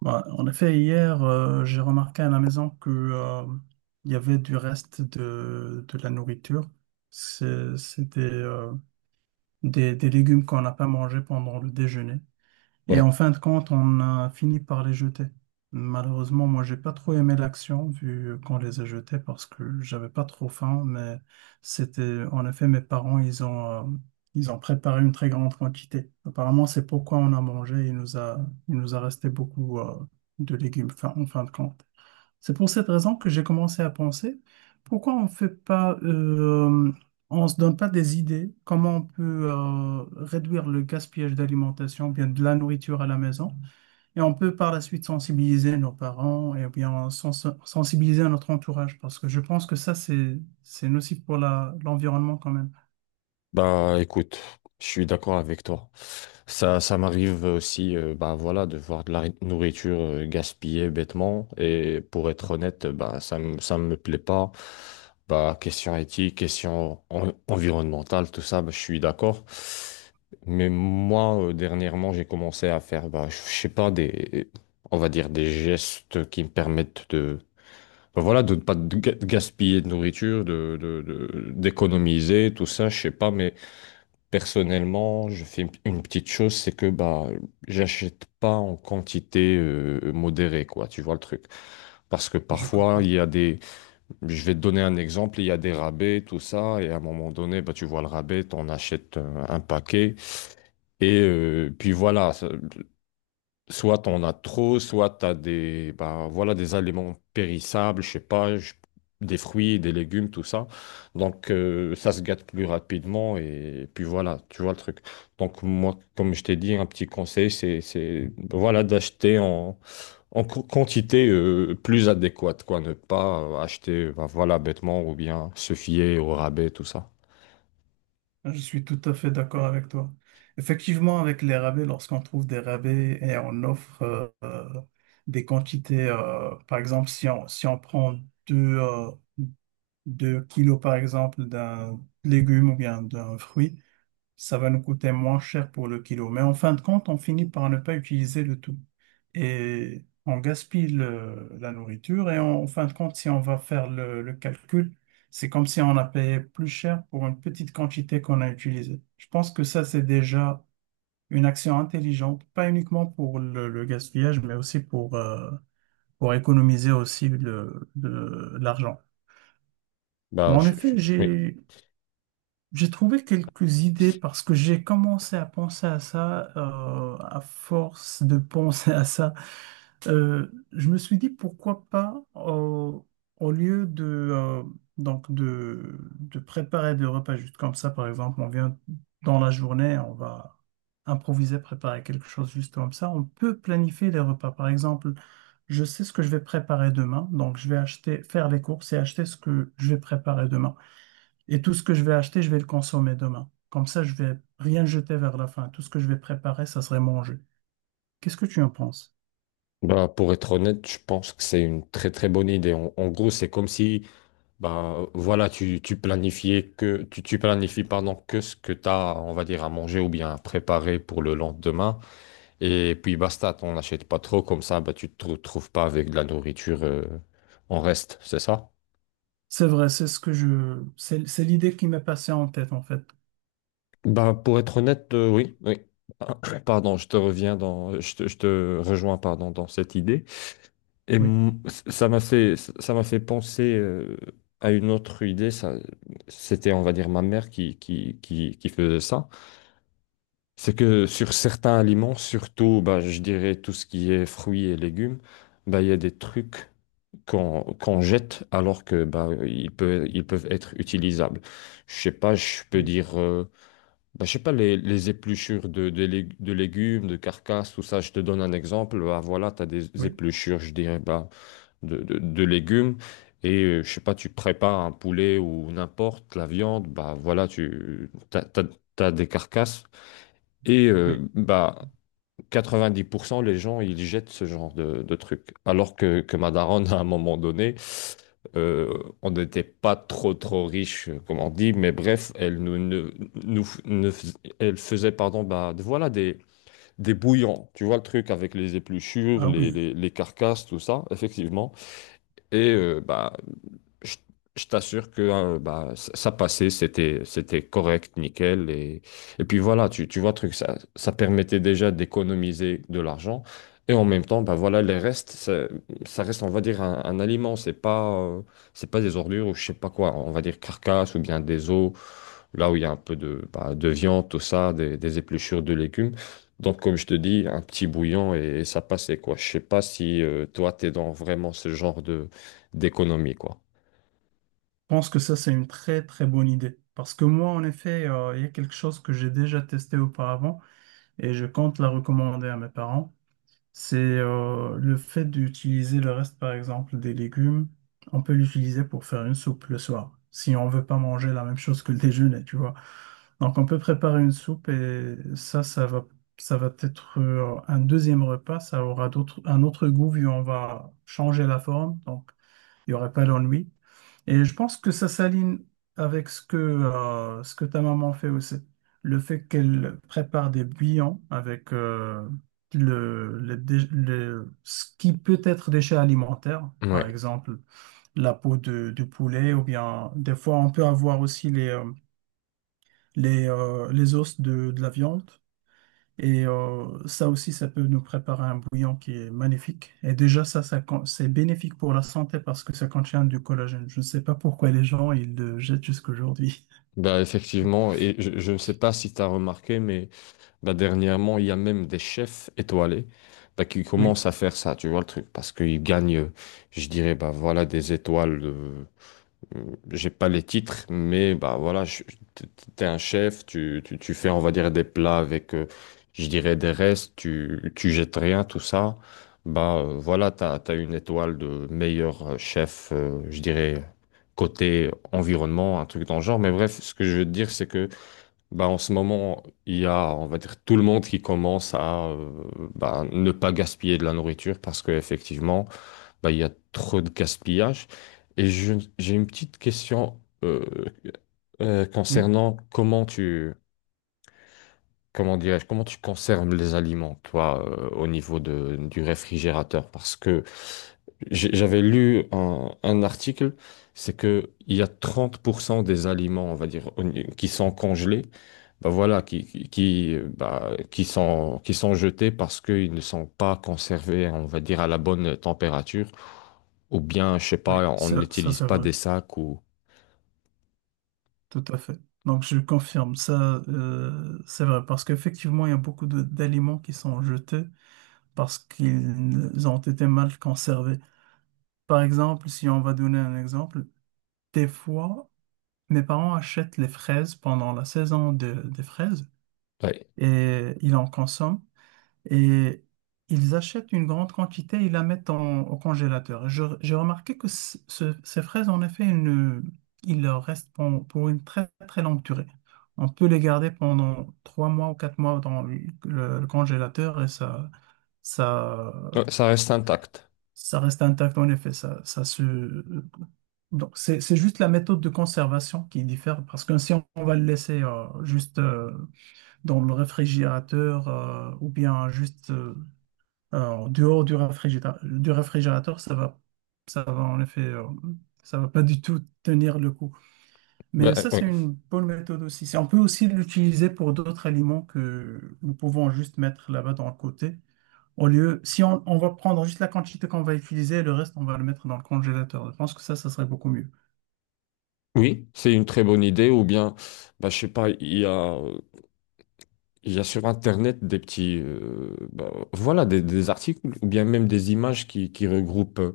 Bah, en effet, hier, j'ai remarqué à la maison que, il y avait du reste de la nourriture. C'était des légumes qu'on n'a pas mangés pendant le déjeuner. Et Ouais, en fin de compte, on a fini par les jeter. Malheureusement, moi, j'ai pas trop aimé l'action vu qu'on les a jetés parce que j'avais pas trop faim, mais c'était, en effet, mes parents, ils ont préparé une très grande quantité. Apparemment, c'est pourquoi on a mangé. Il nous a resté beaucoup, de légumes, en fin de compte. C'est pour cette raison que j'ai commencé à penser, pourquoi on fait pas, on se donne pas des idées, comment on peut réduire le gaspillage d'alimentation, bien de la nourriture à la maison, et on peut par la suite sensibiliser nos parents et bien sensibiliser notre entourage, parce que je pense que ça, c'est nocif pour l'environnement quand même. bah écoute, je suis d'accord avec toi. Ça m'arrive aussi, bah voilà, de voir de la nourriture gaspillée bêtement. Et pour être honnête, bah ça me plaît pas. Bah question éthique, question environnementale, tout ça, bah, je suis d'accord. Mais moi, dernièrement, j'ai commencé à faire, bah je sais pas des, on va dire des gestes qui me permettent de ben voilà, de ne pas de gaspiller de nourriture, d'économiser, tout ça, je sais pas, mais personnellement, je fais une petite chose, c'est que bah, j'achète pas en quantité modérée, quoi, tu vois le truc. Parce que Je parfois, comprends. il y a des, je vais te donner un exemple, il y a des rabais, tout ça, et à un moment donné, bah, tu vois le rabais, t'en achètes un paquet, et puis voilà, soit t'en as trop, soit t'as des, bah, voilà, des aliments périssables, je sais pas, je- des fruits, des légumes, tout ça. Donc, ça se gâte plus rapidement et, puis voilà, tu vois le truc. Donc, moi, comme je t'ai dit, un petit conseil, voilà, d'acheter en, quantité, plus adéquate, quoi. Ne pas acheter, bah, voilà, bêtement ou bien se fier au rabais, tout ça. Je suis tout à fait d'accord avec toi. Effectivement, avec les rabais, lorsqu'on trouve des rabais et on offre des quantités, par exemple, si on prend deux, euh, 2 kilos, par exemple, d'un légume ou bien d'un fruit, ça va nous coûter moins cher pour le kilo. Mais en fin de compte, on finit par ne pas utiliser le tout. Et on gaspille la nourriture. Et en fin de compte, si on va faire le calcul, c'est comme si on a payé plus cher pour une petite quantité qu'on a utilisée. Je pense que ça, c'est déjà une action intelligente, pas uniquement pour le gaspillage, mais aussi pour économiser aussi de l'argent. Bon, Bah, en effet, oui. J'ai trouvé quelques idées parce que j'ai commencé à penser à ça, à force de penser à ça. Je me suis dit pourquoi pas, au lieu de préparer des repas juste comme ça, par exemple, on vient dans la journée, on va improviser, préparer quelque chose juste comme ça, on peut planifier les repas. Par exemple, je sais ce que je vais préparer demain, donc je vais acheter, faire les courses et acheter ce que je vais préparer demain. Et tout ce que je vais acheter, je vais le consommer demain. Comme ça, je vais rien jeter vers la fin. Tout ce que je vais préparer, ça serait manger. Qu'est-ce que tu en penses? Bah, pour être honnête, je pense que c'est une très très bonne idée. En, en gros, c'est comme si ben, voilà, tu planifies pardon, que ce que tu as, on va dire, à manger ou bien à préparer pour le lendemain. Et puis basta, t'en achètes pas trop, comme ça, ben, tu te retrouves pas avec de la nourriture en reste, c'est ça? C'est vrai, c'est ce que je, c'est l'idée qui m'est passée en tête, en fait. Ben, pour être honnête, oui, oui. Ah, pardon, je te rejoins pardon, dans cette idée. Et Oui, m- ça m'a fait penser à une autre idée. Ça, c'était, on va dire, ma mère qui faisait ça. C'est que sur certains aliments, surtout, bah, je dirais tout ce qui est fruits et légumes, bah, il y a des trucs qu'on jette alors que bah, ils peuvent être utilisables. Je sais pas, je peux oui, dire, bah, je sais pas, les épluchures de légumes, de carcasses, tout ça, je te donne un exemple. Bah, voilà, tu as des oui, épluchures, je dirais, bah, de légumes. Et je sais pas, tu prépares un poulet ou n'importe la viande, bah voilà, t'as des carcasses. Et oui. bah 90%, les gens, ils jettent ce genre de trucs. Alors que ma daronne, à un moment donné, euh, on n'était pas trop riche, comme on dit, mais bref, elle nous, ne- nous, ne fais- elle faisait, pardon, bah, voilà, des bouillons. Tu vois le truc avec les épluchures, Ah oui. Les carcasses, tout ça, effectivement. Et bah, je, je t'assure que hein, bah, ça passait, c'était correct, nickel. Et puis voilà, tu vois, le truc, ça permettait déjà d'économiser de l'argent. Et en même temps, bah voilà, ça reste, on va dire, un aliment. C'est pas des ordures ou je sais pas quoi. On va dire carcasse ou bien des os, là où il y a un peu de, bah, de viande, tout ça, des épluchures de légumes. Donc, comme je te dis, un petit bouillon et ça passait, quoi. Je sais pas si toi, t'es dans vraiment ce genre de d'économie, quoi. Je pense que ça, c'est une très, très bonne idée. Parce que moi, en effet, il y a quelque chose que j'ai déjà testé auparavant et je compte la recommander à mes parents. C'est le fait d'utiliser le reste, par exemple, des légumes, on peut l'utiliser pour faire une soupe le soir, si on veut pas manger la même chose que le déjeuner, tu vois. Donc on peut préparer une soupe et ça, ça va être un deuxième repas, ça aura d'autres, un autre goût vu on va changer la forme. Donc il n'y aurait pas d'ennui. Et je pense que ça s'aligne avec ce que ta maman fait aussi. Le fait qu'elle prépare des bouillons avec ce qui peut être déchet alimentaire, par Ouais. exemple la peau du poulet, ou bien des fois on peut avoir aussi les os de la viande. Et ça aussi, ça peut nous préparer un bouillon qui est magnifique. Et déjà, ça, c'est bénéfique pour la santé parce que ça contient du collagène. Je ne sais pas pourquoi les gens, ils le jettent jusqu'aujourd'hui. Bah, effectivement, et je ne sais pas si tu as remarqué, mais bah, dernièrement, il y a même des chefs étoilés bah, qui Oui, commencent à faire ça, tu vois le truc, parce qu'ils gagnent, je dirais, bah, voilà, des étoiles j'ai pas les titres, mais bah voilà, t- t'es un chef, tu fais, on va dire, des plats avec, je dirais, des restes, tu jettes rien, tout ça. Bah voilà, t'as une étoile de meilleur chef, je dirais, côté environnement, un truc dans le genre. Mais bref, ce que je veux te dire, c'est que bah en ce moment, il y a, on va dire, tout le monde qui commence à bah, ne pas gaspiller de la nourriture parce que effectivement bah, il y a trop de gaspillage. J'ai une petite question oui, concernant comment dirais-je, comment tu conserves les aliments, toi, au niveau de, du réfrigérateur. Parce que j'avais lu un article, c'est que il y a 30% des aliments, on va dire, au ni- qui sont congelés, bah voilà, qui sont jetés parce qu'ils ne sont pas conservés, on va dire, à la bonne température. Ou bien, je sais oui, pas, on ça n'utilise c'est pas vrai, des sacs ou… tout à fait. Donc, je confirme, ça, c'est vrai, parce qu'effectivement, il y a beaucoup d'aliments qui sont jetés parce qu'ils ont été mal conservés. Par exemple, si on va donner un exemple, des fois, mes parents achètent les fraises pendant la saison des fraises. Ouais. Et ils en consomment. Et ils achètent une grande quantité et la mettent au congélateur. Et j'ai remarqué que ces fraises, en effet, il leur reste pour une très très longue durée. On peut les garder pendant 3 mois ou 4 mois dans le congélateur et ça, Ouais, ça reste intact. ça reste intact en effet. Ça se. Donc c'est juste la méthode de conservation qui diffère parce que si on, on va le laisser juste dans le réfrigérateur ou bien juste en dehors du réfrigérateur, ça va en effet, ça va pas du tout tenir le coup. Ben, Mais ça, oui, c'est une bonne méthode aussi. On peut aussi l'utiliser pour d'autres aliments que nous pouvons juste mettre là-bas dans le côté au lieu, si on, on va prendre juste la quantité qu'on va utiliser, le reste, on va le mettre dans le congélateur. Je pense que ça serait beaucoup mieux. oui, c'est une très bonne idée. Ou bien, ben, je sais pas, il y a… Il y a sur Internet des petits, bah, voilà, des articles ou bien même des images qui regroupent,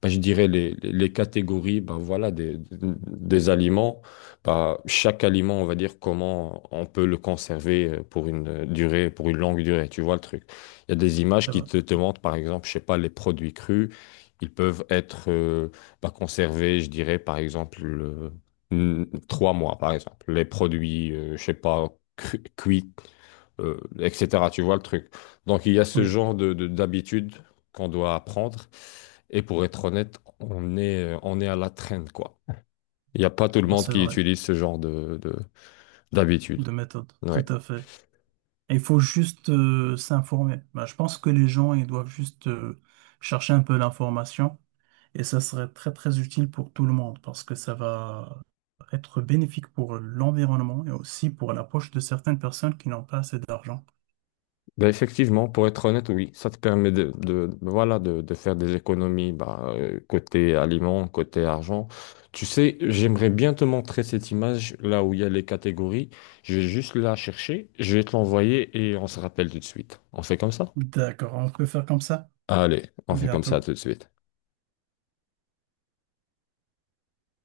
bah, je dirais, les catégories, bah, voilà, des aliments. Bah, chaque aliment, on va dire comment on peut le conserver pour une durée, pour une longue durée, tu vois le truc. Il y a des images C'est qui vrai. Te montrent, par exemple, je sais pas, les produits crus, ils peuvent être bah, conservés, je dirais, par exemple, 3 mois, par exemple. Les produits, je sais pas, cuits etc. Tu vois le truc. Donc il y a ce Oui, genre de, d'habitude qu'on doit apprendre. Et pour être honnête, on est à la traîne, quoi. Il n'y a pas tout le non, monde c'est qui vrai. utilise ce genre de, d'habitude. De méthode. Tout Ouais. à fait. Il faut juste s'informer. Ben, je pense que les gens, ils doivent juste chercher un peu l'information et ça serait très très utile pour tout le monde parce que ça va être bénéfique pour l'environnement et aussi pour la poche de certaines personnes qui n'ont pas assez d'argent. Ben effectivement, pour être honnête, oui, ça te permet de, voilà, de faire des économies bah, côté aliments, côté argent. Tu sais, j'aimerais bien te montrer cette image là où il y a les catégories. Je vais juste la chercher, je vais te l'envoyer et on se rappelle tout de suite. On fait comme ça? D'accord, on peut faire comme ça. Allez, À on fait comme ça bientôt. tout de suite.